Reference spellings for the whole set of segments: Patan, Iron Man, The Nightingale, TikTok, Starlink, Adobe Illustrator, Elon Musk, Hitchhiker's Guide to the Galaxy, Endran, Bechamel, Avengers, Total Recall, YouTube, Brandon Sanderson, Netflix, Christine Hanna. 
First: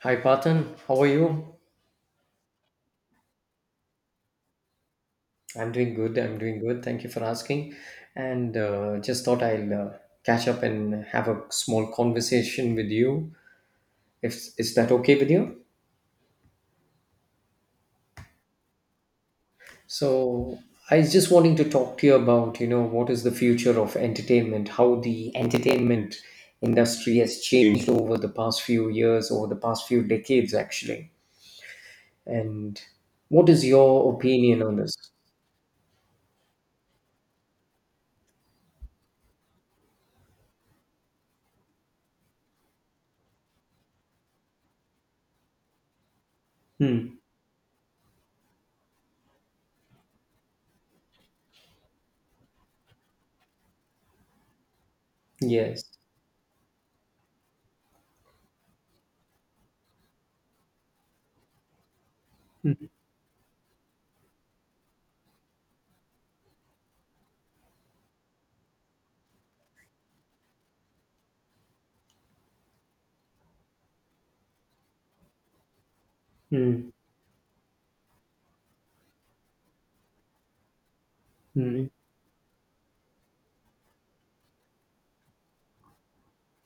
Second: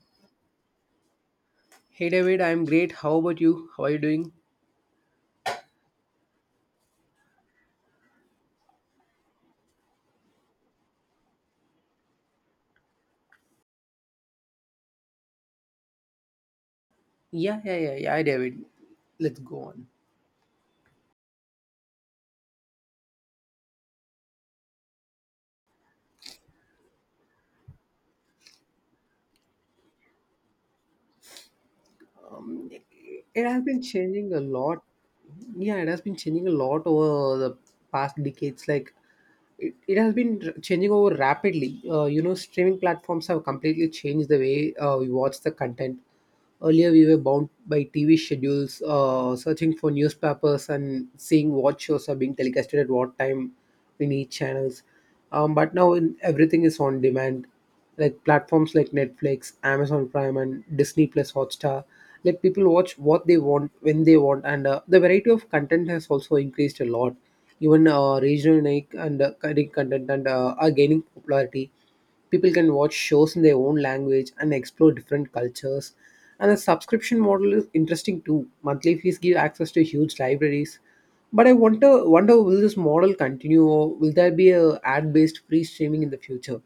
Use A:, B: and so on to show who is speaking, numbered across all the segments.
A: Hi, Patan. How are you?
B: Hey David, I'm great. How about you? How are you doing?
A: I'm doing good. I'm doing good. Thank you for asking. And just thought I'll catch up and have a small conversation with you. If is that okay with you?
B: Yeah, yeah, yeah, yeah, David. Let's go on.
A: So I was just wanting to talk to you about, you know, what is the future of entertainment, how the entertainment industry has changed over the past few years, over the past few decades, actually.
B: um,
A: And
B: it,
A: what
B: has
A: is
B: been
A: your
B: changing a
A: opinion on
B: lot.
A: this?
B: Yeah, it has been changing a lot over the past decades. Like, it has been changing over rapidly. You know, streaming platforms have completely changed the way we watch the content. Earlier we were
A: Hmm.
B: bound by tv schedules, searching for newspapers and seeing what shows are being telecasted at what time in each channels. But
A: Yes.
B: now in, everything is on demand, like platforms like netflix amazon prime and disney plus hotstar let people watch
A: Hmm.
B: what they want when they want, and the variety of content has also increased a lot. Even regional like and current content and are gaining popularity. People can watch shows in their own language and explore different cultures, and the
A: Hmm.
B: subscription model is interesting too. Monthly fees give access to huge libraries, but I
A: Hmm.
B: wonder will this model continue or will there be a ad based free streaming in the future.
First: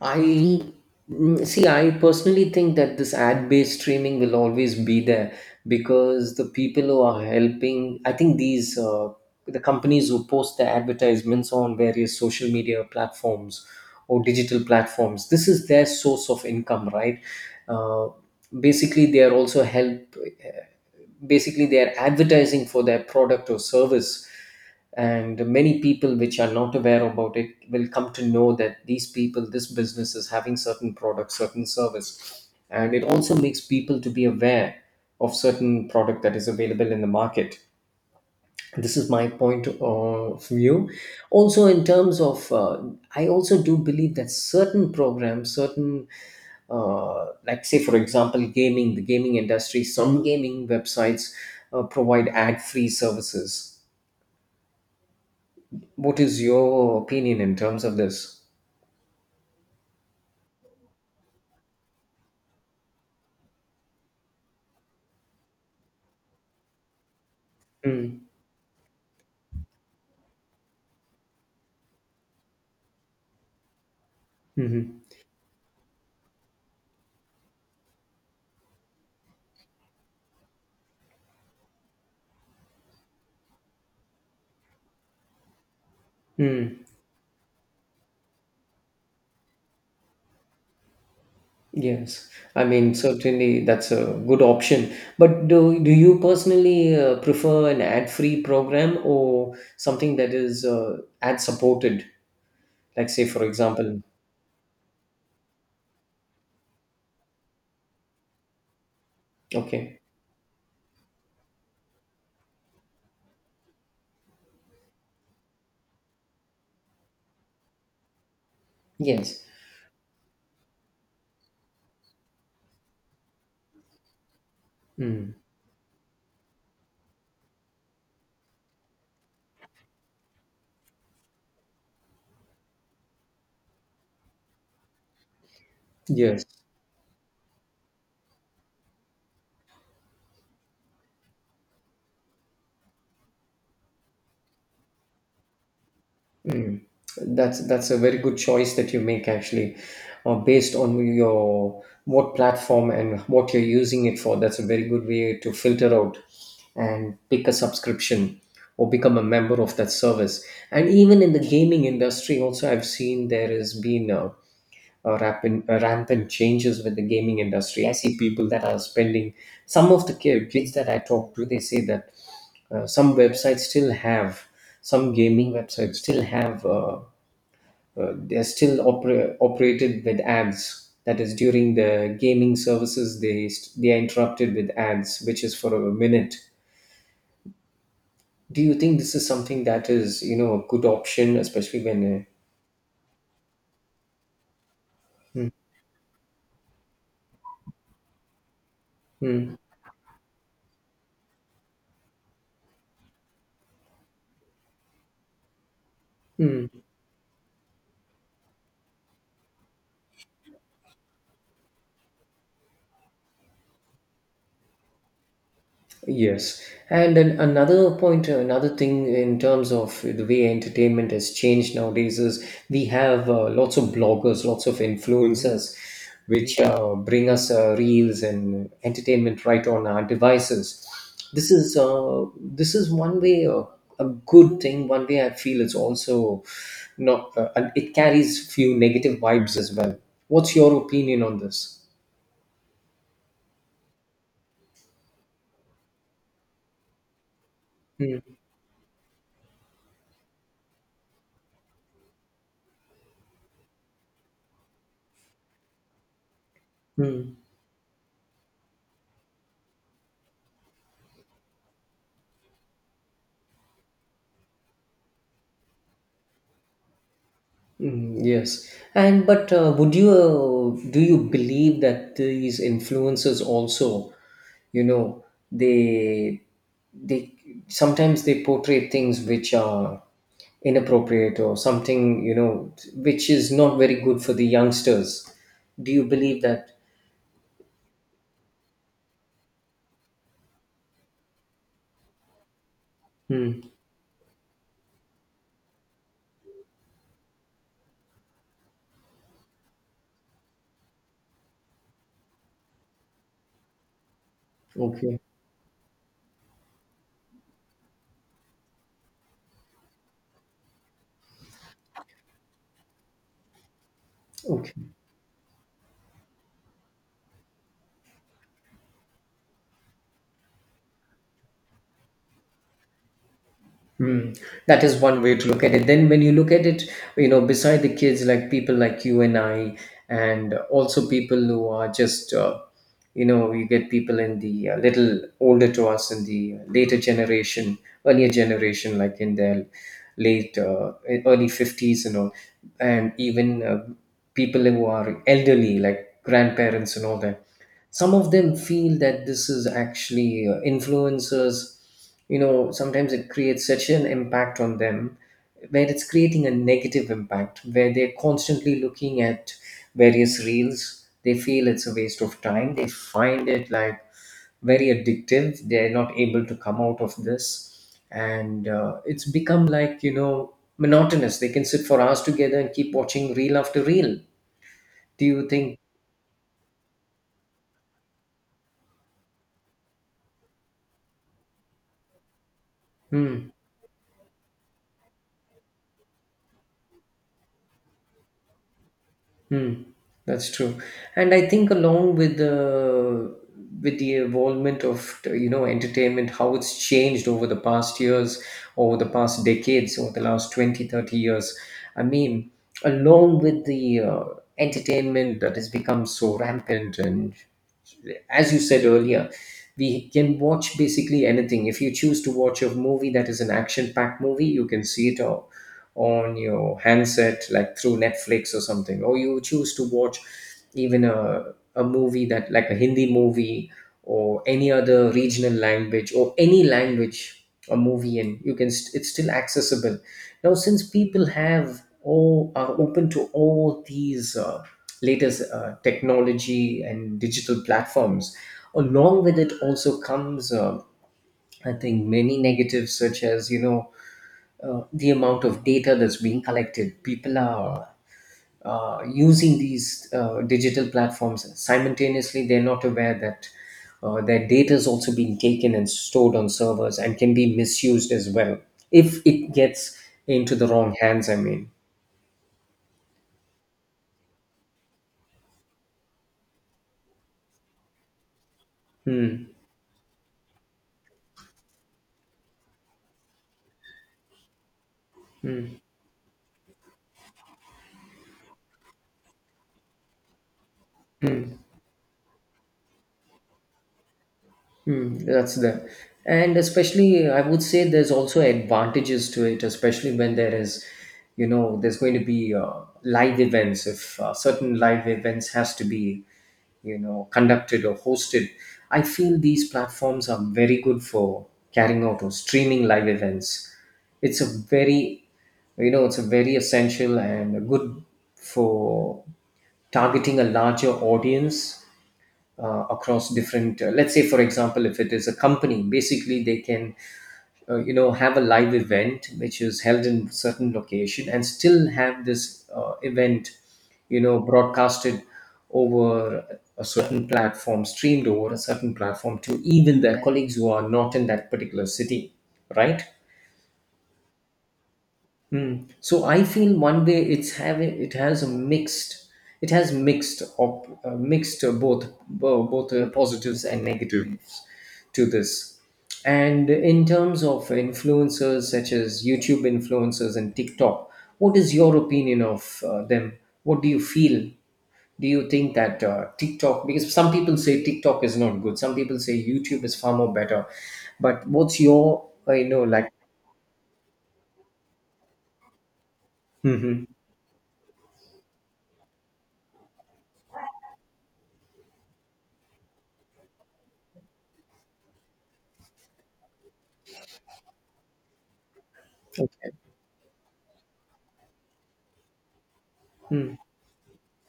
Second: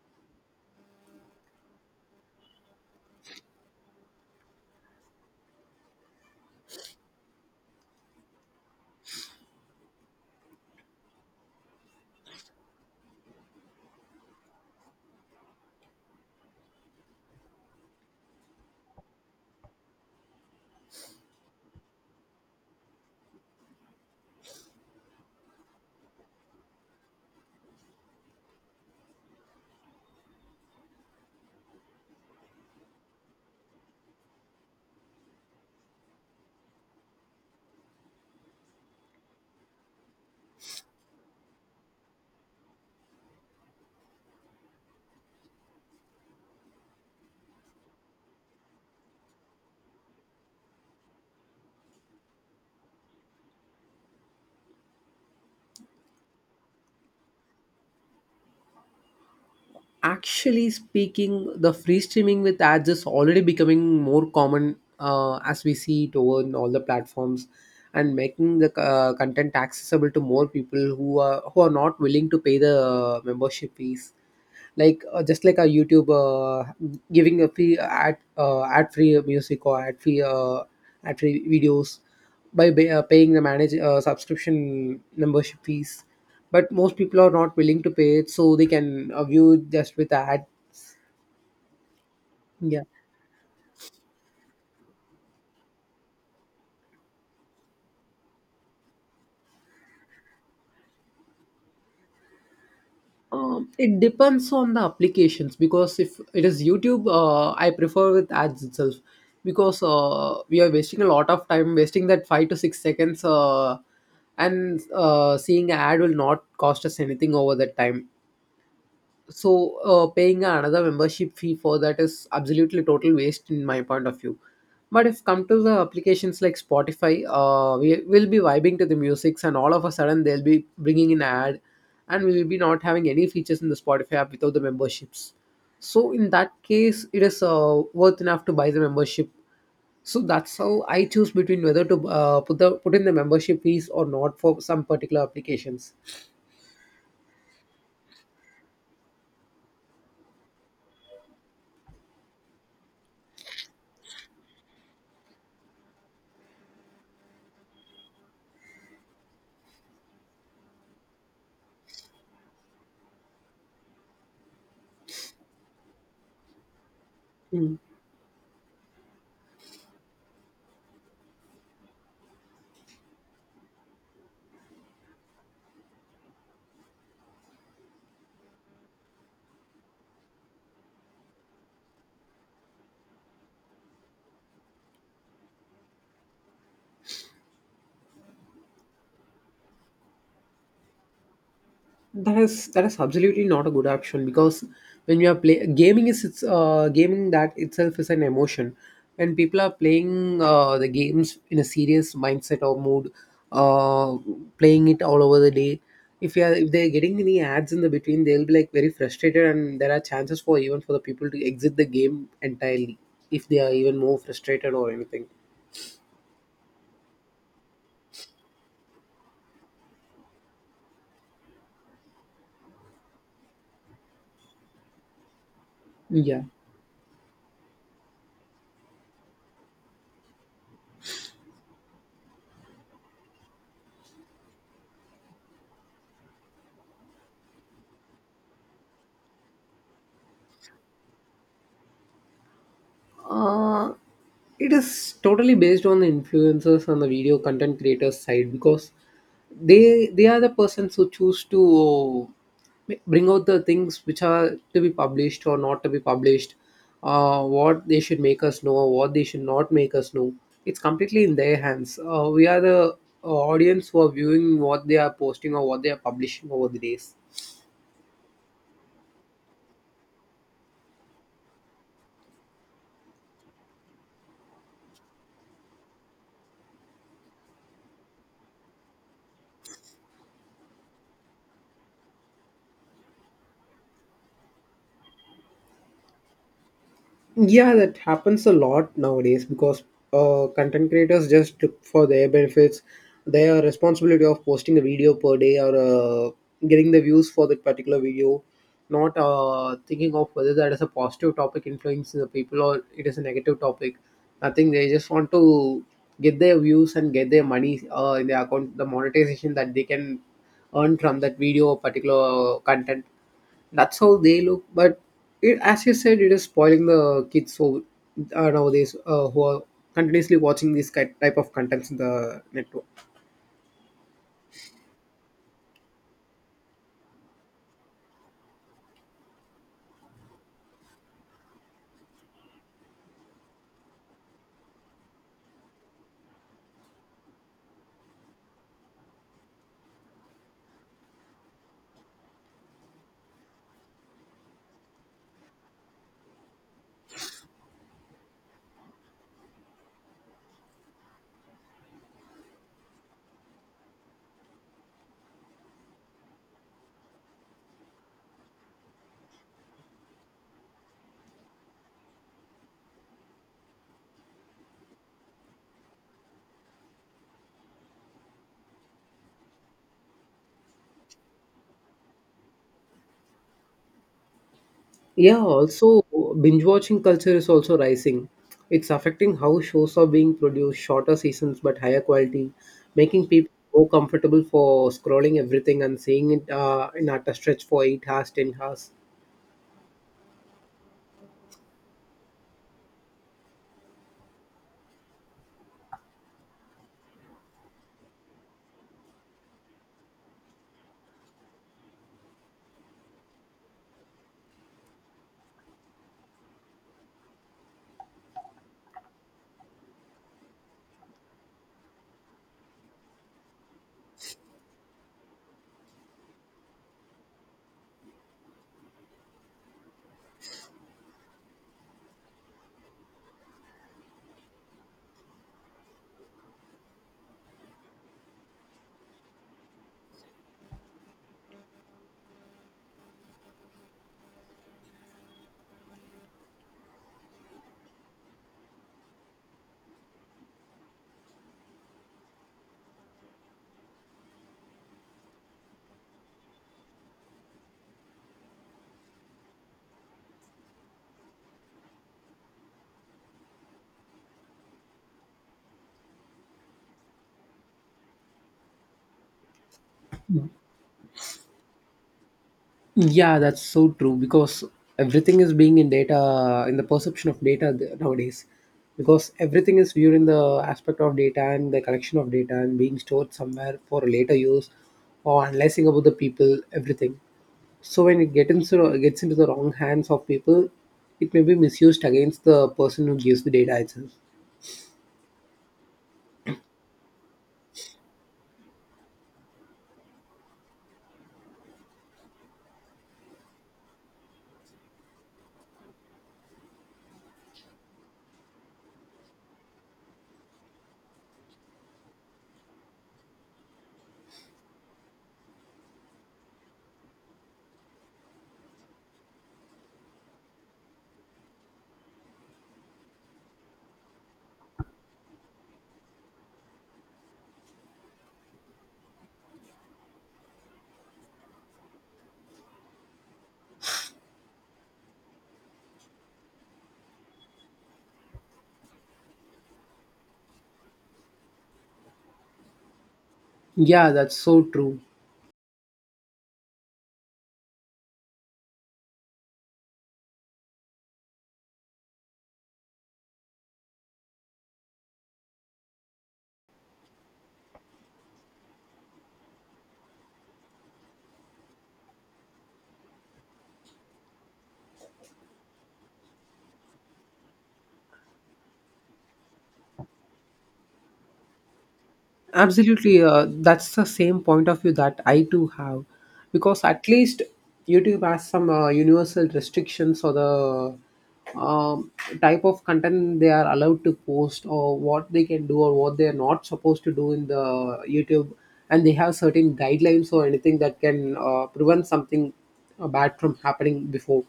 A: I see, I personally think that this ad based streaming will always be there because the people who are helping, I think these, the companies who post their advertisements on various social media platforms or digital platforms, this is their source of income, right? Uh, basically, they are also help, eh, basically, they are advertising for their product or service and many people which are not aware about it will come to know that these people this business is having certain product certain service and it also makes people to be aware of certain product that is available in the market. This is my point of view. Also in terms of I also do believe that certain programs certain like say for example gaming the gaming industry some gaming websites provide ad free services. What is your opinion in terms of this?
B: Actually speaking, the free streaming with ads is already becoming more common as we see it over in all the platforms, and
A: Mm,
B: making the content accessible to more people who are not willing to pay the membership fees. like
A: hmm,
B: uh, just like a youtube, giving a free ad, ad free music or ad free videos by paying the manage subscription membership fees. But
A: mm,
B: most people are not willing to pay it, so they can view just with ad.
A: yes. I
B: Yeah.
A: mean, certainly that's a good option. But do you personally prefer an ad-free program or something that is ad-supported? Like, say, for
B: It
A: example,
B: depends on the applications, because if it is YouTube, I prefer with ads itself, because
A: okay,
B: we are wasting a lot of time, wasting that 5 to 6 seconds, and seeing an ad will not cost us anything over that time.
A: yes,
B: So paying another membership fee for that is absolutely total waste in my point of view. But if
A: mm,
B: come to the applications like Spotify, we will be vibing to the musics, and all of a sudden they'll be bringing in ad, and we will be not having any features in the Spotify app without the memberships. So in
A: yes.
B: that case, it is worth enough to buy the membership. So that's how I choose between whether to put in the membership fees or not for some particular applications.
A: Mm. That's a very good choice that you make actually, based on your what platform and what you're using it for. That's a very good way to filter out and pick a subscription or become a member of that service. And even in the gaming industry, also I've seen there has been a rapid a rampant changes with the gaming
B: Hmm.
A: industry. I see people that are spending some of the kids that I talk to. They say that some websites still have some gaming websites still have. They're still operated with ads. That is during the gaming services, they are interrupted with ads, which is for a minute. Do you think this is something that is you know a good option, especially when?
B: That is absolutely not a good option, because when you are
A: Hmm.
B: play gaming, is it's gaming that itself is an emotion. When
A: Hmm.
B: people are playing the games in a serious mindset or mood, uh, playing it all over the day, if you are
A: Hmm.
B: if they're getting any ads in the between, they'll be like very frustrated, and there are chances for even for the people to exit the game entirely if they are even more frustrated or anything.
A: Yes, and then another point, another thing in terms of the way entertainment has changed nowadays is we have lots of bloggers, lots of influencers,
B: Yeah.
A: which bring us reels and entertainment right on our devices. This is one way a good thing. One way I feel it's also not. And it carries few negative vibes as well. What's your opinion on this?
B: Uh, it is totally based on the influencers and the video content creators
A: Hmm.
B: side, because they are the persons who choose to bring out the things which are to be published or not to be published,
A: Hmm.
B: what they should make us know, what they should not make us know. It's completely in their hands. We are the audience who are viewing what they are posting or what they are publishing over the days.
A: Yes, and but would you do you believe that these influencers also, you know, they they sometimes they portray things which are inappropriate or something, you know, which is not very good for the youngsters. Do you believe that?
B: Yeah, that happens a lot nowadays, because content creators just look for their benefits,
A: Hmm.
B: their responsibility of posting a video per day, or getting the views for that particular video, not thinking of whether that is a positive topic influencing the people or it is a negative topic. Nothing, they just
A: Okay.
B: want to get their views and get their money in their account, the monetization that they can earn from that video or particular content. That's how they look.
A: Okay.
B: But it, as you said, it is spoiling the kids who nowadays who are continuously watching this type of contents in the network.
A: Hmm. That is one way to look at it. Then, when you look at it, you know, beside the kids, like people like you and I, and also people who are just, you know, you get people in the little older to us in the later generation, earlier generation, like in their late, early 50s, you know, and even people who are elderly, like grandparents and all that some of them feel that this is actually influencers you know sometimes it creates such an impact on them where it's creating a negative impact where they're constantly looking at various reels. They feel it's a waste of time. They find it like very addictive. They're not able to come out of this and it's become like you know monotonous. They can sit for hours together and keep watching reel after reel. Do
B: Yeah,
A: you think?
B: also binge watching culture is also rising. It's affecting how shows are being produced, shorter seasons but higher quality, making
A: Hmm.
B: people more comfortable for scrolling everything and seeing it in at a stretch for 8 hours, 10 hours.
A: Hmm, that's true, and I think along with the involvement of you know entertainment, how it's changed over the past years, over the past decades, over the last 20, 30 years. I mean, along with the entertainment that has become so rampant and as you said earlier, we can watch basically anything. If you choose to watch a movie that is an action-packed movie, you can see on your handset, like through Netflix or something. Or you choose to watch even a movie that like a Hindi movie or any other regional language or any language a movie and you it's still accessible now since people have all are open to all these latest technology and digital platforms. Along with it also comes, I think, many negatives such as you know the amount of data that's being collected. People are using these digital platforms simultaneously. They're not aware that their data is also being taken and stored on servers and can be misused as well if it gets into the wrong hands. I mean.
B: Yeah, that's so true, because everything is being in data, in the perception of data nowadays. Because
A: Hmm.
B: everything is viewed in the aspect of data and the collection of data and being stored somewhere for later use or
A: Hmm.
B: analyzing about the people, everything. So when it gets into the wrong hands of people, it may
A: Hmm.
B: be misused against the person who gives the data itself.
A: That's there. And especially, I would say there's also advantages to it, especially when there is, you know, there's going to be live events. If certain live events has to be, you know, conducted or hosted, I feel these platforms are very good for carrying out or streaming live events. It's a very, you know, it's a very essential and good for targeting a larger audience across different let's say for example if it is a company basically they can you know have a live event which is held in certain location and still have this event you know broadcasted over a certain platform streamed over a certain platform to even their colleagues who are not in that particular city, right?
B: Yeah, that's so true.
A: Mm. So I feel one way it's having it has a mixed it has mixed mixed both both positives and negatives to this. And in terms of influencers such as YouTube influencers and TikTok, what is your opinion of them? What do you feel? Do you think that TikTok, because some people say TikTok is not good, some people say YouTube is far more better, but what's your, I know, like,
B: Absolutely, that's the same point of view that I too have, because at
A: hmm,
B: least YouTube has some universal restrictions or the type of content they are allowed to post, or what they can do, or what they are not supposed to do in the YouTube, and they have
A: okay.
B: certain guidelines or anything that can prevent something bad from
A: Mm.
B: happening before.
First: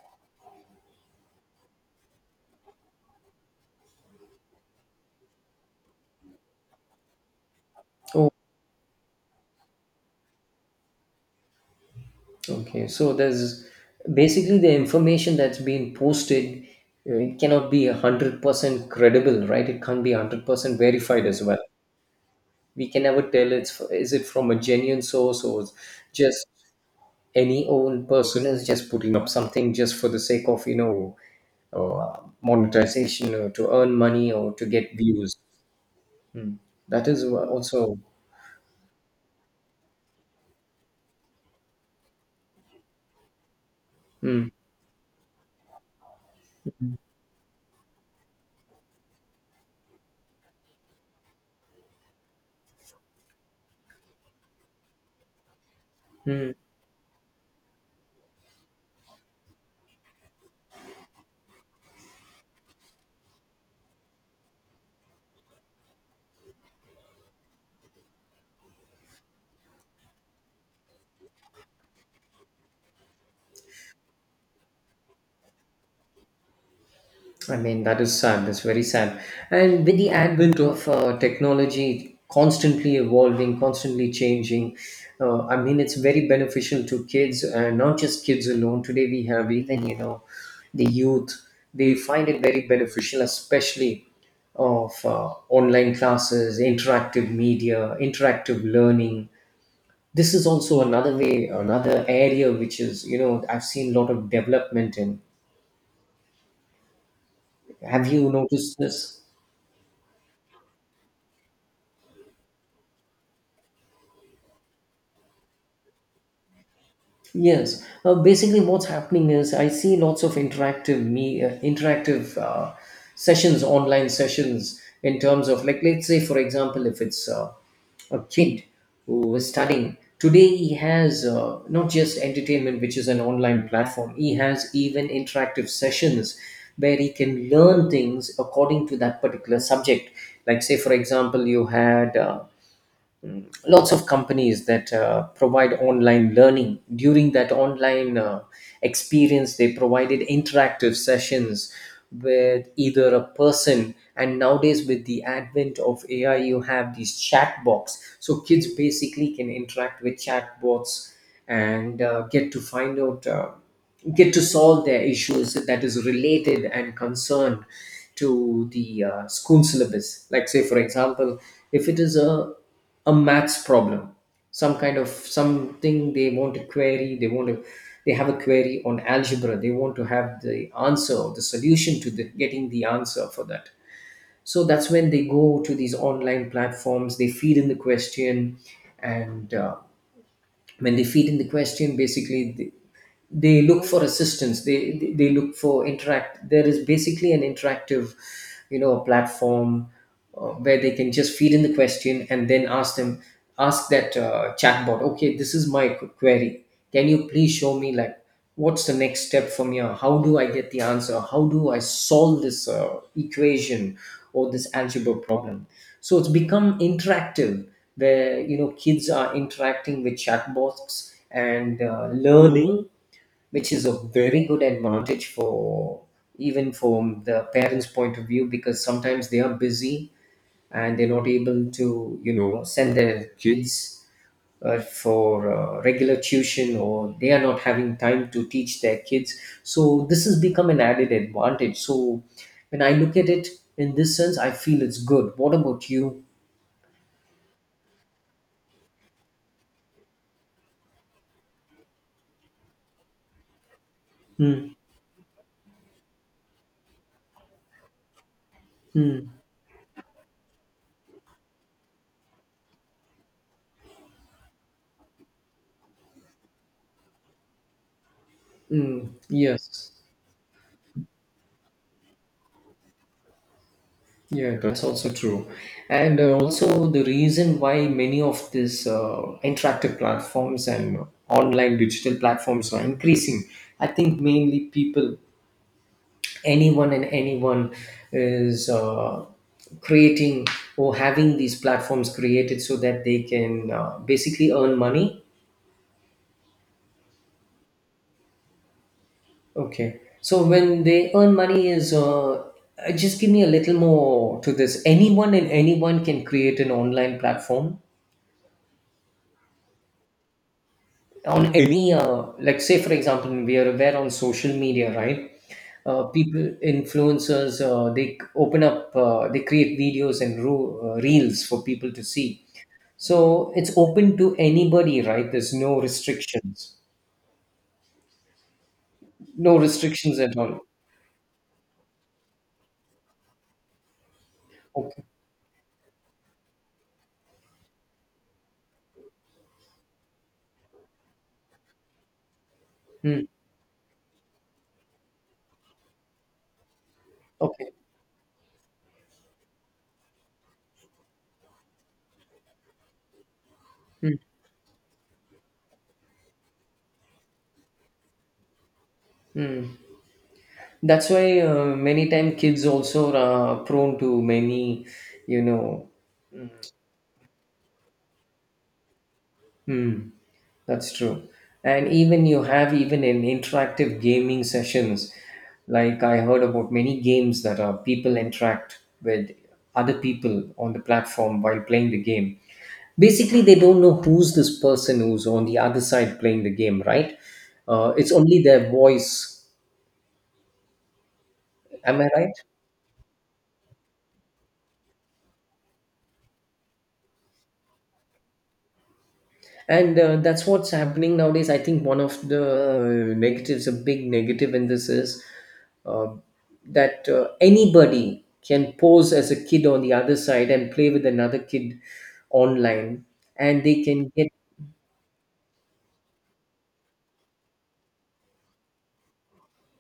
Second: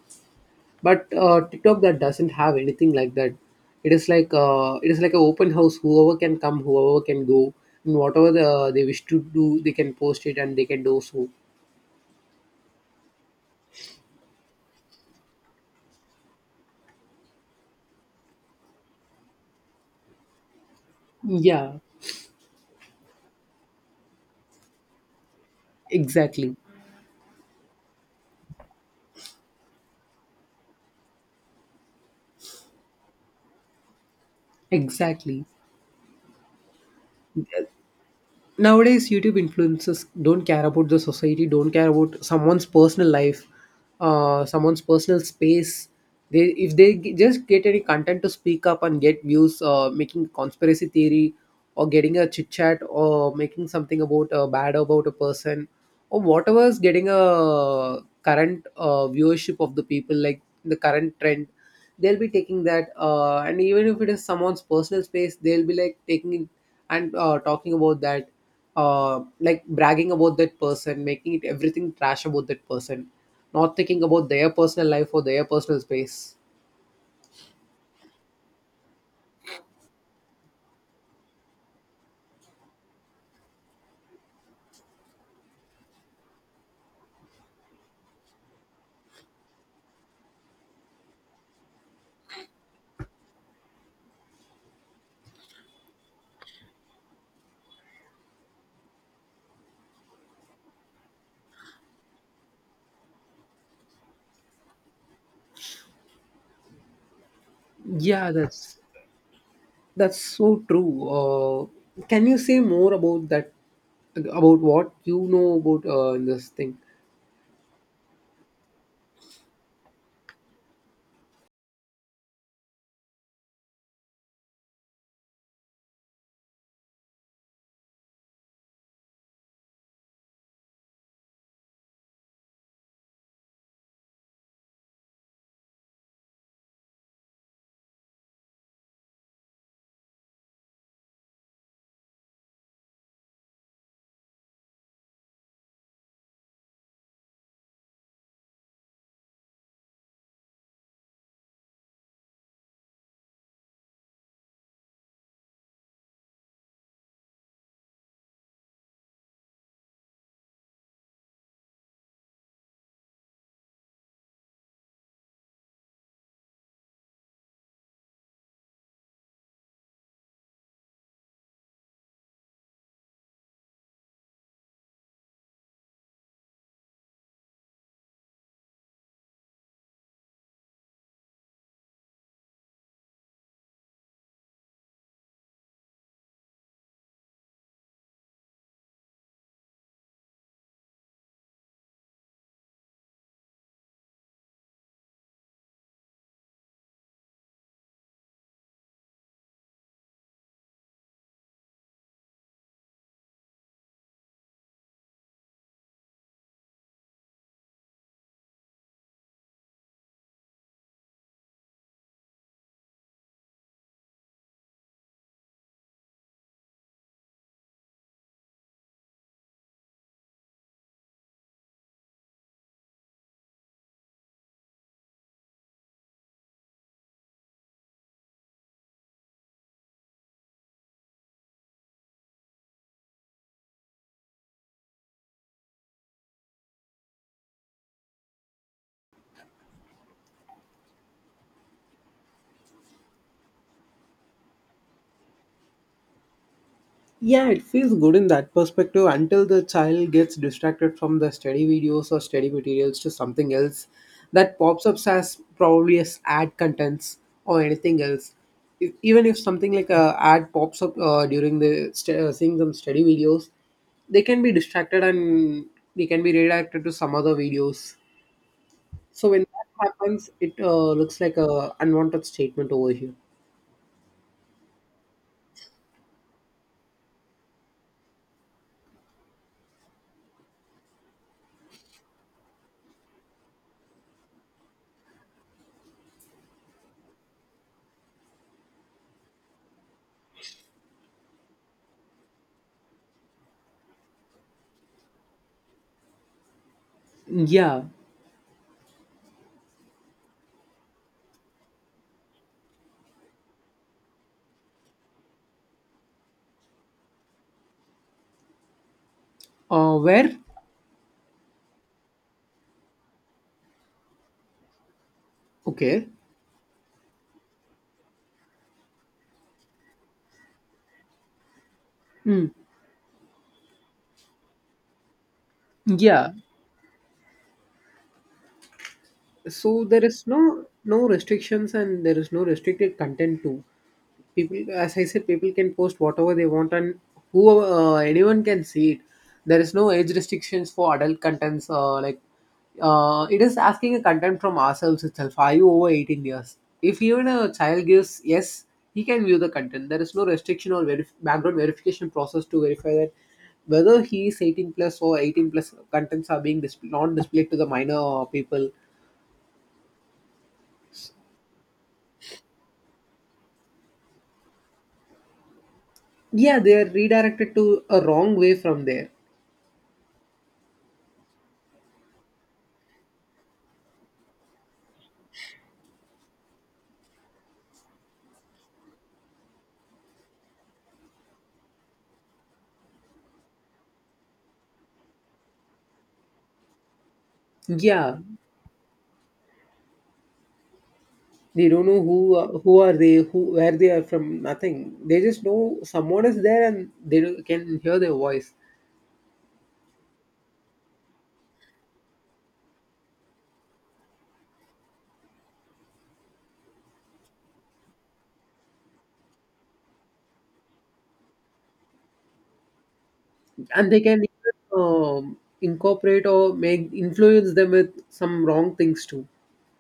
B: But tiktok that doesn't have anything like that. It is like an open house, whoever can come, whoever can go, and whatever the, they wish to do, they can post it and they can do so.
A: Okay, so there's basically the information that's being posted, it cannot be 100% credible, right? It can't be 100% verified as well.
B: Yeah,
A: We can never tell it's is it from a genuine source or it's just
B: exactly.
A: any old person is just putting up something just for the sake of, you know, monetization or to earn money or to get views.
B: Exactly.
A: That is also.
B: Nowadays youtube influencers don't care about the society, don't care about someone's personal life, someone's personal space. They if they just get any content to speak up and get views, making conspiracy theory or getting a chit chat or making something about bad about a person, or
A: Mm,
B: whatever is getting a current viewership of the people, like the current trend, they'll be taking that, and even if it is someone's personal space they'll be like taking it and talking about that, like bragging about that person, making it everything trash about that person, not thinking about their personal life or their personal space.
A: I mean, that is sad. That's very sad. And with the advent of technology constantly evolving, constantly changing, I mean, it's very beneficial to kids and not just kids alone. Today, we have even, you know, the youth, they find it very beneficial, especially of online classes, interactive media, interactive learning. This is also another way, another area which is, you know, I've seen a lot of development in. Have
B: yeah
A: you noticed
B: that's
A: this?
B: that's so true. Can you say more about that, about what you know about this thing?
A: Yes. Basically, what's happening is I see lots of interactive sessions, online sessions, in terms of like let's say for example, if it's a kid who is studying today, he has not just entertainment, which is an online platform. He has even interactive sessions where he can learn things according to that particular subject. Like say for example, you had. Lots of companies that provide online learning. During that online experience, they provided interactive sessions with either a person, and nowadays with the advent of AI you have these chat box, so kids basically can interact with chat bots and get to find out, get to solve their issues that is related and concerned to the school syllabus. Like say for example, if it is a maths problem, some kind of something they want to query, they want to, they have a query on algebra, they want to have the answer or the solution to the, getting the answer for that. So that's when they go to these online platforms, they feed in the question, and when they feed in the question, basically they look for assistance, they look for interact, there is basically an interactive, you know, platform where they can just feed in the question and then ask them, ask that chatbot, okay, this is my query, can you please show me, like, what's the next step from here, how do I get the answer, how do I solve this equation or this algebra problem? So it's become interactive where, you know, kids are interacting with chatbots and learning, which is a very good advantage for, even from the parents point of view, because sometimes they are busy and they're not able to, you know, send their kids for regular tuition, or they are not having time to teach their kids. So this has become an added advantage. So when I look at it in this sense, I feel it's good. What about you?
B: Yeah, it feels good in that perspective, until the child gets distracted from the study videos or study materials to something else that
A: Hmm.
B: pops up as probably as ad contents or anything else. If,
A: Hmm.
B: even if something like a ad pops up during the seeing some study videos, they can be distracted and they can be redirected to some other videos.
A: Mm,
B: So when that
A: yes.
B: happens, it looks like a unwanted statement over here.
A: Yeah, that's also true. And also, the reason why many of these interactive platforms and online digital platforms are increasing, I think mainly people, anyone and anyone, is creating or having these platforms created so that they can basically earn money.
B: Yeah.
A: Okay, so when they earn money is just give me a little more to this. Anyone and anyone can create an online platform
B: Where?
A: on any like say for example, we are aware on social media, right?
B: Okay.
A: People, influencers, they open up, they create videos and reels for people to see.
B: Mm.
A: So it's open to anybody, right? There's no
B: Yeah.
A: restrictions. No
B: So there
A: restrictions
B: is
A: at all.
B: no restrictions, and there is no restricted content too. People, as
A: Okay.
B: I said, people can post whatever they want, and whoever, anyone can see it. There is no age restrictions for adult contents, uh, like
A: Hmm.
B: uh, it is asking a content from ourselves itself, are you over 18 years, if even a
A: Okay.
B: child gives yes, he can view the content. There is no restriction or background verification process to verify that whether
A: Hmm.
B: he is 18 plus, or 18 plus contents are being not displayed to the minor people.
A: That's why many time kids also are prone to many, you know,
B: Yeah, they are redirected to a wrong way from there.
A: hmm, that's true. And even you have, even in interactive gaming sessions, like I heard about many games that are people interact with other people on the platform while playing the game. Basically, they don't know who's this person who's on the other side playing the game, right? It's
B: Yeah,
A: only their voice.
B: they don't
A: Am
B: know
A: I right?
B: who, who are they, who where they are from. Nothing. They just know someone is there, and they can hear their voice,
A: And that's what's happening nowadays. I think one of the negatives, a big negative in this is uh, that anybody can pose as a kid on the other side and play with another kid online, and they
B: and they
A: can
B: can
A: get,
B: even, incorporate or make influence them with some wrong things too.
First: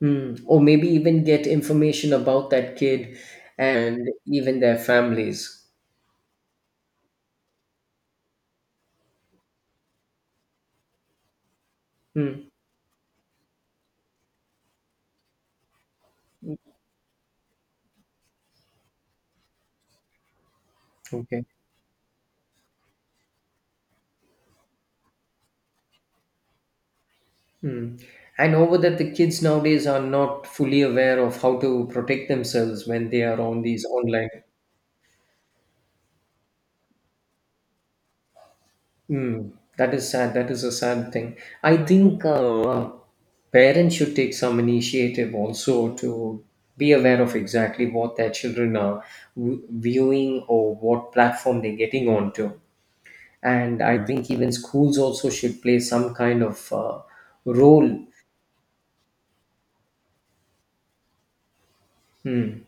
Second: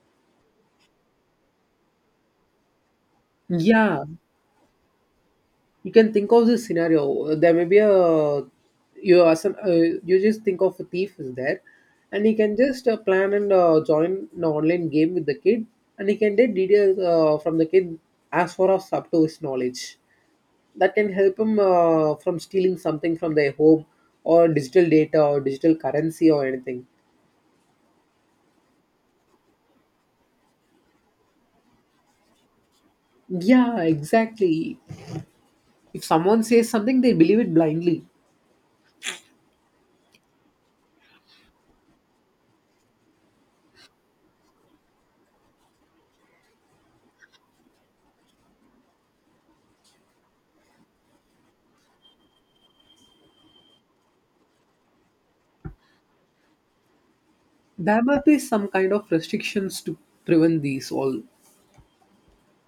A: mm, or maybe even get information about that kid
B: Yeah,
A: and even their families.
B: you can think of this scenario. There may be a, you as an, you just think of a thief is there, and he
A: Hmm,
B: can just plan and join an online game with the kid, and he can get details from the kid as far as up to his knowledge. That can help
A: okay.
B: him from stealing something from their home, or digital data or digital currency or anything.
A: Hmm. And over that, the kids nowadays are not fully aware of how to protect themselves when they are on
B: Yeah,
A: these online.
B: exactly. If someone says something, they believe it blindly.
A: Hmm, that is sad. That is a sad thing. I think parents should take some initiative also to be aware of exactly what their children are viewing or what platform they're getting onto. And I think even schools also should play some kind of
B: There
A: role.
B: must be some kind of restrictions to prevent these all.
A: Hmm.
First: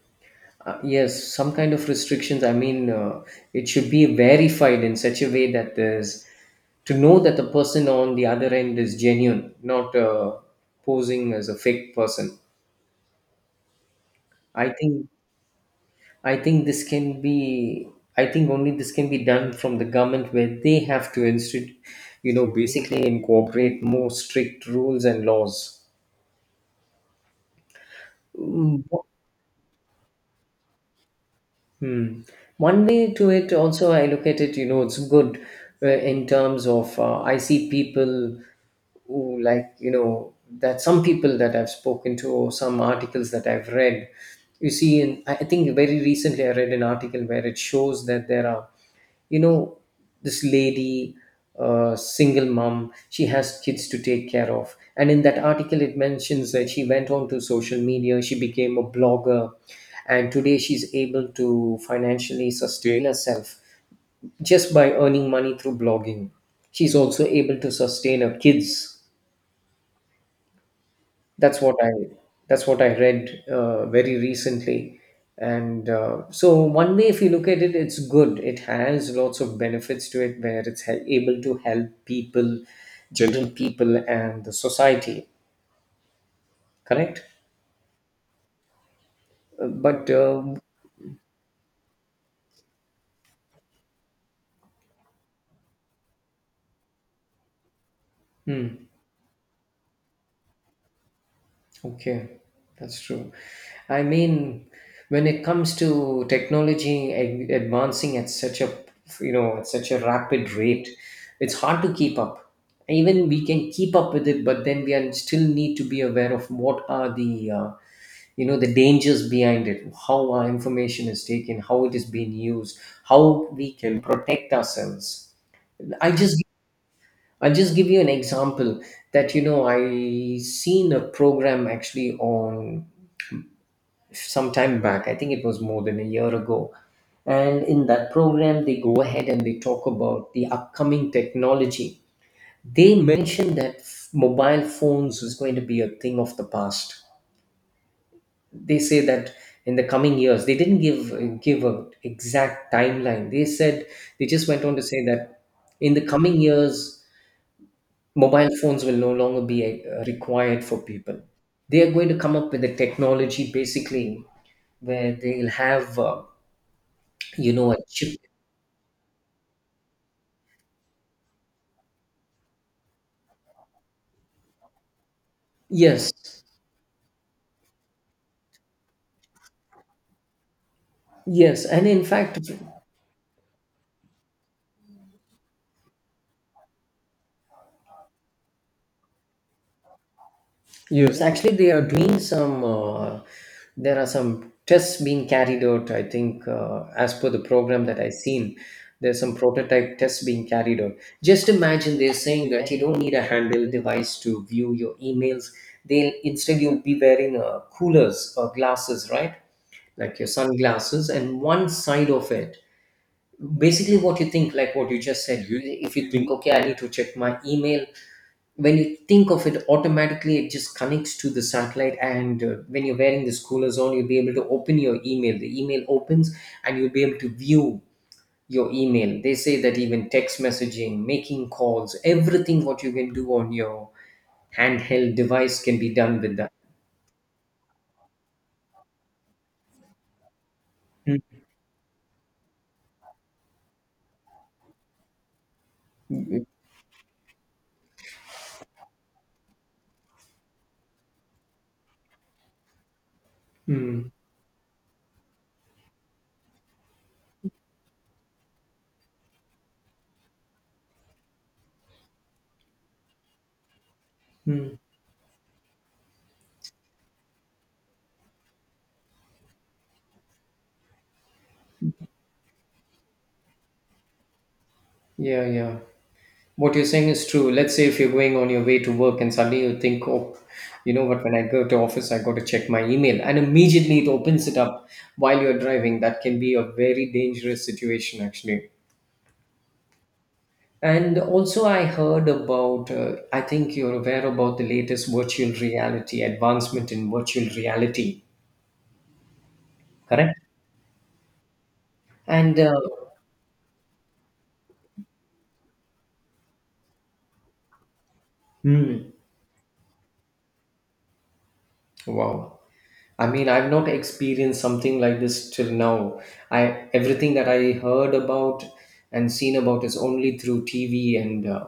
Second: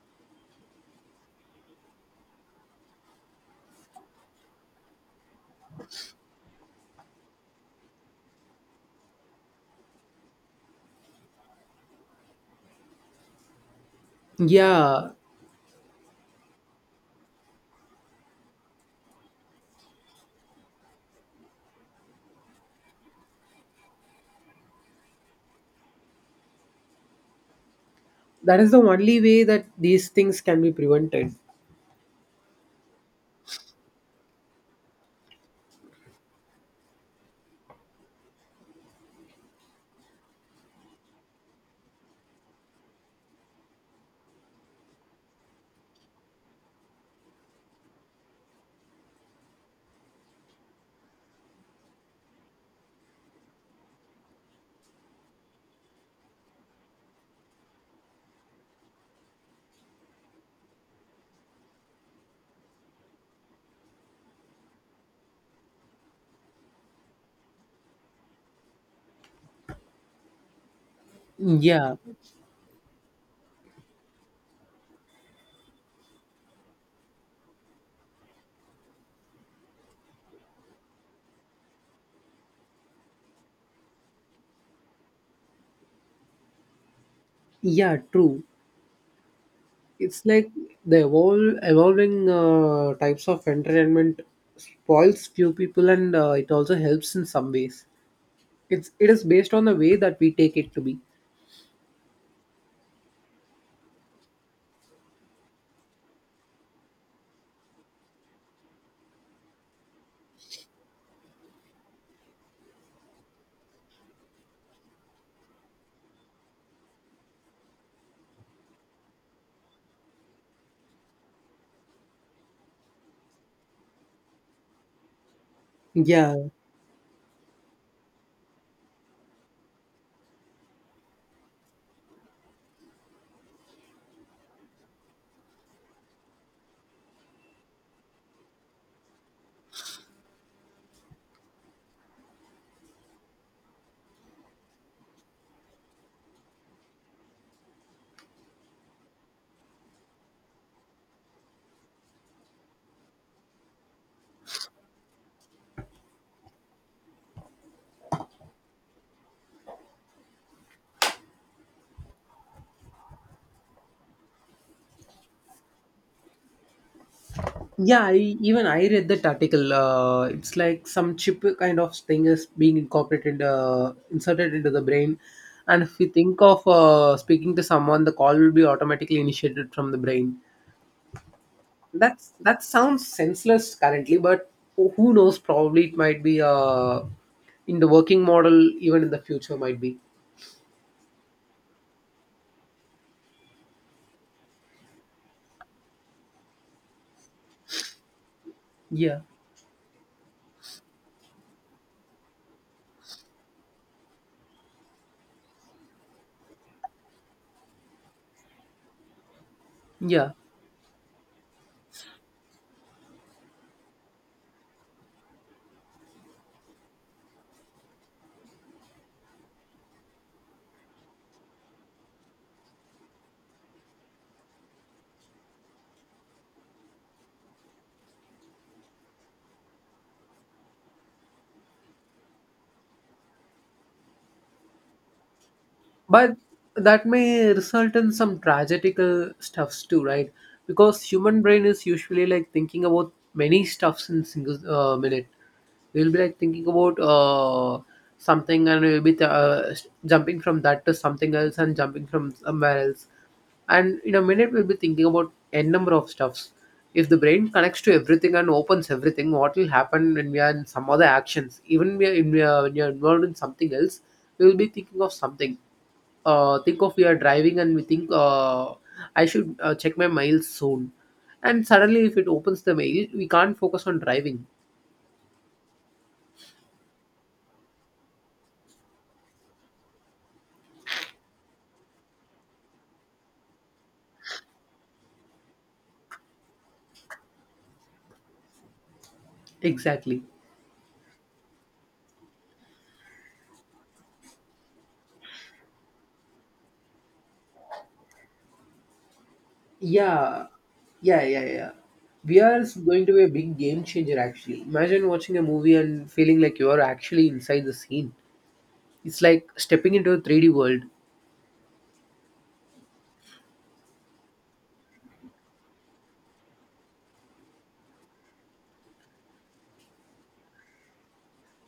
A: Yes, some kind of restrictions. I mean, it should be verified in such a way that there's to know that the person on the other end is genuine, not posing as a fake person. I think
B: Yeah,
A: I think this can be. I think only this can be done from the government, where they have to institute, you know, basically incorporate more strict rules and laws.
B: that is the
A: Mm,
B: only way that these things can be prevented.
A: hmm. One way to it also, I look at it, you know, it's good in terms of I see people who, like, you know, that some people that I've spoken to or some articles that I've read, you see, in, I think very recently I read an article where it shows that there are, you know, this lady, single mom, she has kids to take care of, and in that article it mentions that she went on to social media, she became a blogger, and today she's able to financially sustain herself just by earning money through blogging. She's also able to sustain her kids. that's what I
B: Yeah,
A: that's what I read very recently, and so one way if you look at it, it's good. It has lots of benefits to it, where it's able to help people, general people, and the society. Correct.
B: yeah, true.
A: But
B: It's like the evolving types of entertainment spoils few people, and it also helps in some ways.
A: hmm.
B: It is based on the way that we take it to be.
A: Okay, that's true. I mean, when it comes to technology advancing at such a, you know, at such a rapid rate, it's hard to keep up. Even we can keep up with it, but then we are still need to be aware of what are the you know, the dangers behind it, how our information is taken, how it is being used, how we can protect ourselves. I
B: Yeah,
A: just I'll just give you an example that, you know, I seen a program actually on, some time back, I think it was more than a year ago, and in that program they go ahead and they talk about the upcoming technology. They mentioned that mobile phones was going to be a thing of the past. They say that in the coming years, they didn't give an exact timeline. They said, they just went on to say that in the coming years, mobile phones will no longer be required for people. They are going to come up with a technology basically where they'll have you know, a
B: yeah, I,
A: chip.
B: even I read that article, it's like some chip kind of thing is being incorporated, inserted into the brain, and if you think
A: Yes,
B: of speaking to someone, the call will be automatically initiated from the brain.
A: yes, and in
B: That's
A: fact,
B: that sounds senseless currently, but who knows? Probably it might be in the working model, even in the future might be.
A: yes, actually they are doing some there are some tests being carried out, I think, as per the program that I've seen. There's
B: Yeah,
A: some prototype tests being carried out. Just imagine, they're saying that you don't need a handheld device to view your emails, they'll, instead you'll be wearing coolers or glasses, right, like your
B: yeah.
A: sunglasses, and one side of it, basically what you think, like what you just said, you, if you think, okay, I need to check my email, when you think of it, automatically it just connects to the satellite, and when you're wearing this cooler zone, you'll be able to open your email, the email opens, and you'll be able to view your email. They say that even text messaging, making calls, everything what you can do on your handheld device can be done
B: But
A: with that.
B: that may result in some tragical stuffs too, right? Because human
A: Mm.
B: brain is usually like thinking about many stuffs in single minute. We'll be like thinking about something, and we'll be jumping from that to something else and jumping from somewhere else, and
A: Mm.
B: in a minute we'll be thinking about n number of stuffs. If the brain connects to everything and opens everything, what will happen when we are in some other actions? Even we are, in, we are, when we are involved in something else, we will be
A: Mm.
B: thinking of something. Think of, we are driving and we think I should check my mail soon. And suddenly, if it opens the mail, we can't focus on driving.
A: Yeah, yeah. What you're saying is true. Let's say if you're going on your way to work and suddenly you think, oh, you know what, when I go to office, I got to check my email. And immediately it opens it up while you're driving. That can be a very dangerous situation, actually.
B: Exactly.
A: And also, I heard about, I think you're aware about the latest virtual reality, advancement in virtual reality, correct?
B: Yeah, yeah, yeah, yeah. VR
A: And,
B: is going to be a big game changer, actually. Imagine watching a movie and feeling like you are actually inside the scene.
A: hmm,
B: It's like stepping into a 3D world.
A: wow. I mean, I've not experienced something like this till now. I, everything that I heard about and seen about is only through TV and uh,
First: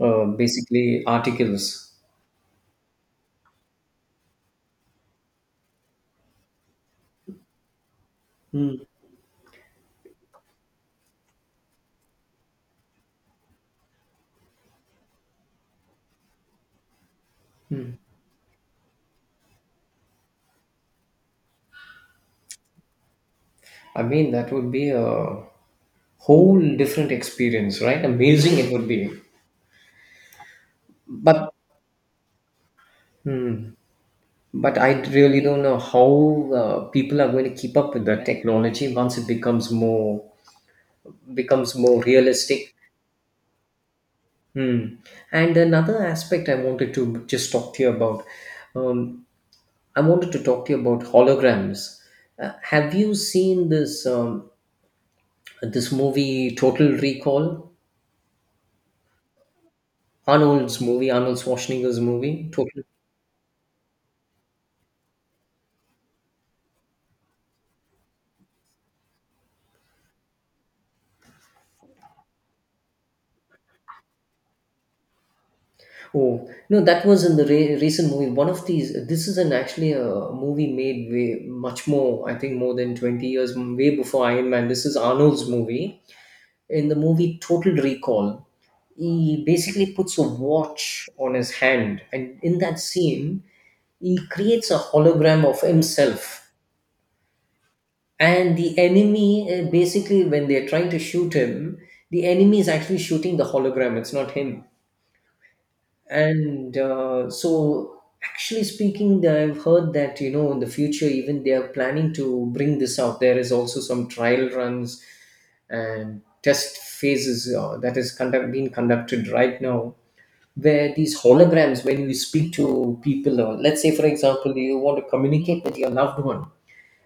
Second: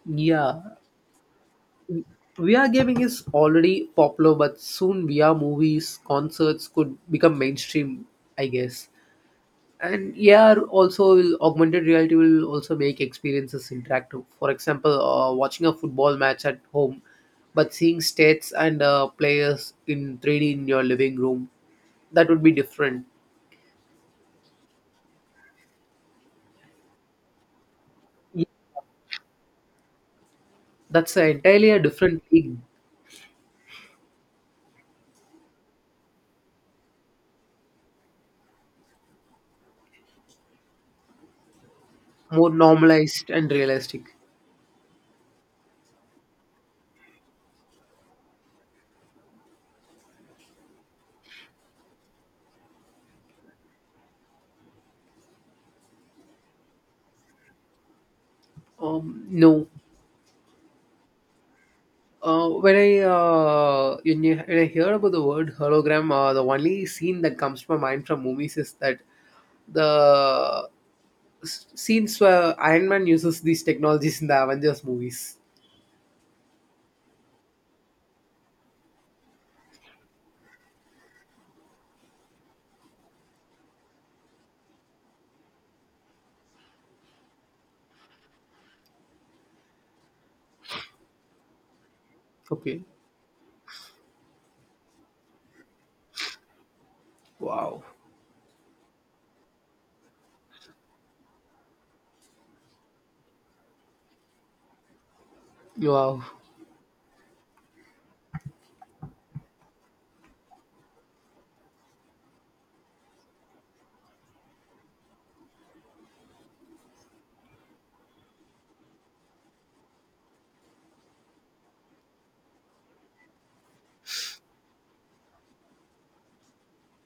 A: uh,
B: Yeah.
A: basically articles.
B: VR gaming is already popular, but soon VR movies, concerts could become mainstream, I
A: Hmm.
B: guess. And AR also will, augmented reality will also make experiences interactive. For example, watching a football match at home, but seeing stats and players in 3D in your living room, that would be different.
A: I mean, that would be a whole different experience, right? Amazing it would be.
B: That's a
A: But
B: entirely a different league.
A: hmm, but I really don't know how people are going to keep up with the technology once it becomes more, becomes more
B: More
A: realistic.
B: normalized and realistic.
A: Hmm. And another aspect I wanted to just talk to you about, um, I wanted to talk to you about holograms. Have you seen this, this movie Total Recall?
B: No.
A: Arnold's movie, Arnold Schwarzenegger's
B: Uh,
A: movie,
B: when
A: Total.
B: I uh, when, you, when I hear about the word hologram, the only scene that comes to my mind from movies is that the scenes where Iron Man uses these technologies in the Avengers movies.
A: Oh no, that was in the recent movie. One of these. This is an actually a movie made way much more. I think more than 20 years, way before Iron Man. This is Arnold's movie. In the movie Total Recall, he basically puts a watch on his hand, and in that
B: Okay.
A: scene, he creates a hologram of himself.
B: Wow,
A: And the enemy, basically, when they're trying to shoot him, the enemy is actually shooting the hologram, it's not him.
B: wow.
A: And so, actually speaking, I've heard that, you know, in the future, even they are planning to bring this out. There is also some trial runs and test phases that is conduct, being conducted right now, where these holograms, when you speak to people, or let's say for example, you want to communicate with your loved one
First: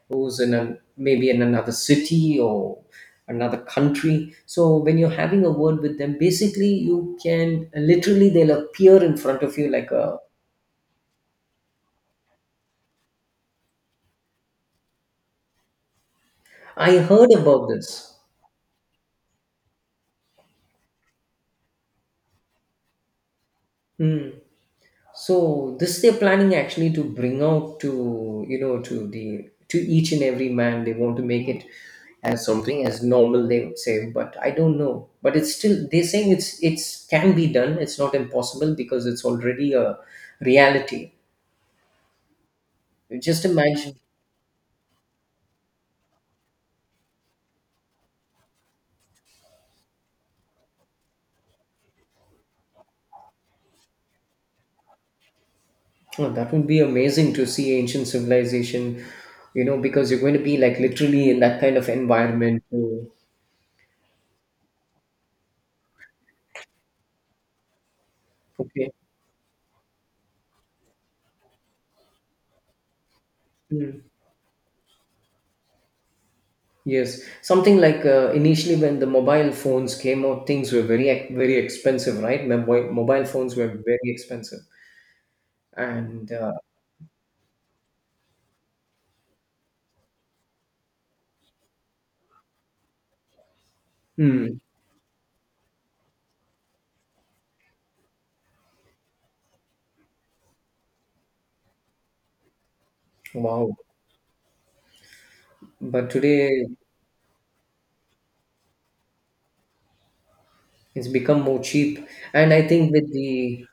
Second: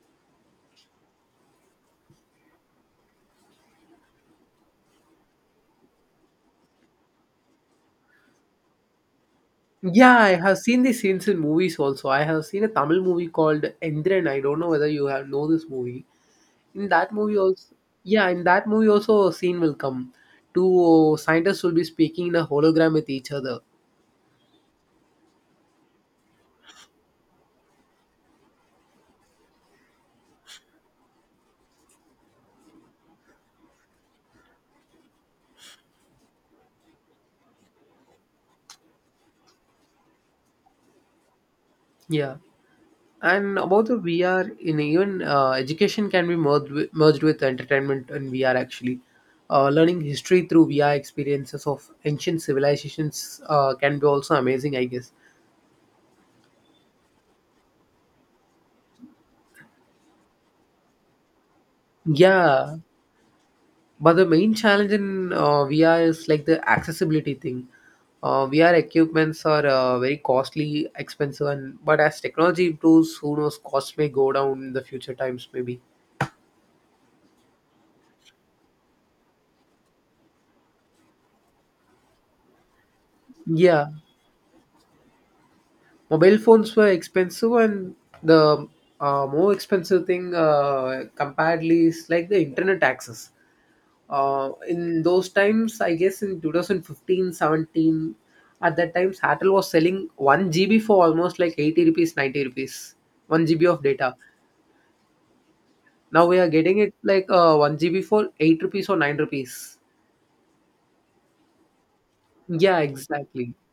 A: who's in an, maybe in another city or another country, so when you're having a word with them, basically you can literally, they'll appear in front of you like
B: Yeah,
A: a,
B: I have seen these scenes in movies also. I have seen a Tamil movie called Endran. I don't know whether you have know this movie. In
A: I
B: that
A: heard
B: movie
A: about
B: also,
A: this.
B: yeah, in that movie also a scene will come. Two scientists will be speaking in a hologram with each other.
A: Hmm. So this they're planning actually to bring out to, you know, to the, to each and every man, they want to make it as something as normal, they would say, but I don't know, but it's still they're saying it's can be done, it's not impossible because it's already a reality.
B: Yeah,
A: Just
B: and about
A: imagine.
B: the VR, in even education can be merged with entertainment and VR. Actually, learning history through VR experiences of ancient civilizations can be also amazing, I guess.
A: Oh, that would be amazing to see ancient civilization, you know, because you're going to be like literally in that kind of environment.
B: Yeah,
A: Too.
B: but the main challenge in VR is like the accessibility thing. VR
A: Okay.
B: equipments are very costly, expensive, and but as technology improves, who knows, costs
A: Mm.
B: may go down in the future times, maybe.
A: Yes, something like initially when the mobile phones came out, things were very very expensive, right? Mobile phones were
B: Yeah,
A: very expensive, and
B: mobile phones were expensive, and the more expensive thing comparedly is like the internet access
A: mm,
B: in those times, I guess, in 2015, 17. At that time, satel was selling 1 GB for almost like 80 rupees, 90 rupees, 1 GB
A: wow.
B: of data.
A: But
B: Now we are
A: today
B: getting it like 1 GB for 8 rupees or 9 rupees.
A: it's become more cheap, and I
B: Yeah,
A: think with
B: exactly,
A: the,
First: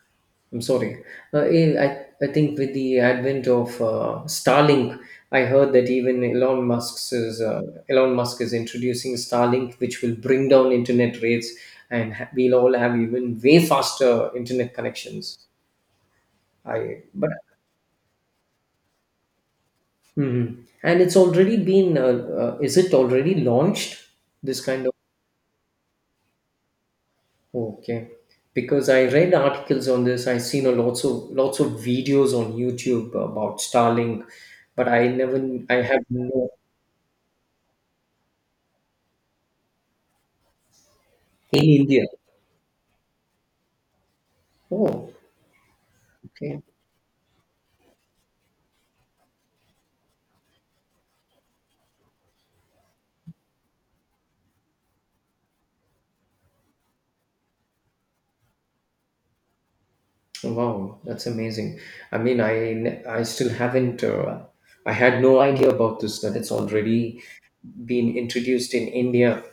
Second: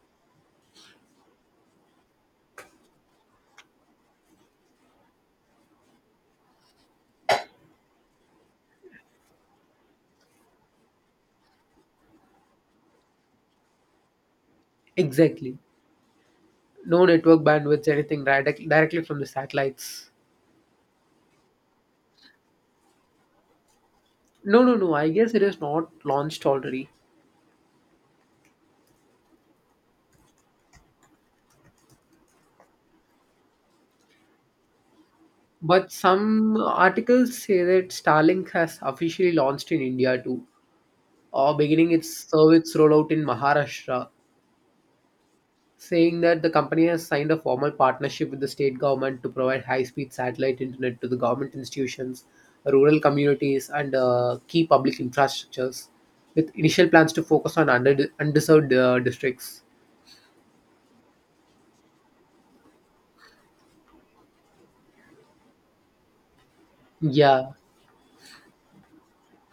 A: I'm sorry. I think with the advent of Starlink, I heard that even Elon Musk's is, Elon Musk is introducing Starlink, which will bring down internet rates, and we'll all have even way faster internet connections.
B: exactly. No
A: I but,
B: network bandwidth anything, right? Directly from the satellites.
A: mhm, and it's already been. Is it already launched? This
B: No, no,
A: kind
B: no.
A: of,
B: I guess it is not launched already.
A: okay. Because I read articles on this, I've seen a lots of videos on YouTube about Starlink, but I never, I
B: But
A: have no,
B: some articles say that Starlink has officially launched in India too, or
A: in
B: beginning
A: India.
B: its service rollout in Maharashtra,
A: Oh,
B: saying that the
A: okay.
B: company has signed a formal partnership with the state government to provide high-speed satellite internet to the government institutions, rural communities, and key public infrastructures, with initial plans to focus on under undeserved districts.
A: Wow, that's amazing. I mean, I I still haven't I had no idea about this that it's already
B: Yeah,
A: been introduced in India.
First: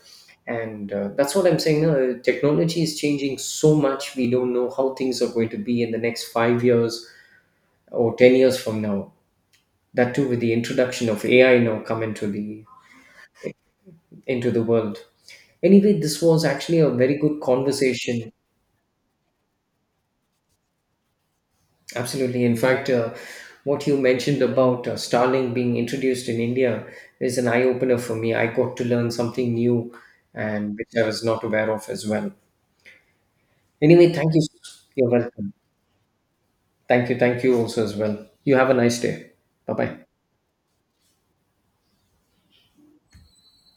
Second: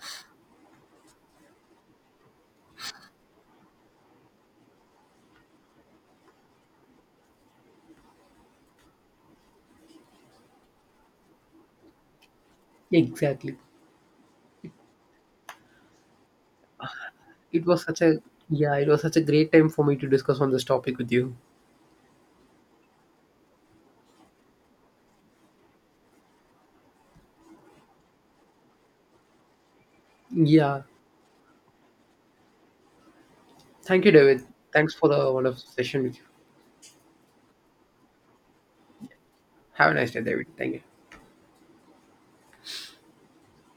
A: And that's what I'm saying. Technology is changing so much. We don't know how things are going to be in the next 5 years or 10 years from now. That too with the introduction of AI now come into the,
B: exactly.
A: into the world. Anyway, this was actually a very good
B: It was such a
A: conversation.
B: yeah, it was such a great time for me to discuss on this topic with you.
A: Absolutely. In fact, what you mentioned about Starlink being introduced in India is an eye-opener for me. I got to learn something new and
B: Yeah.
A: which I was not aware of as well.
B: Thank
A: Anyway,
B: you,
A: thank
B: David.
A: you.
B: Thanks for
A: You're
B: the
A: welcome.
B: wonderful session with you.
A: Thank you, thank you also as well. You have a nice day. Bye
B: Have a
A: bye
B: nice day, David. Thank you.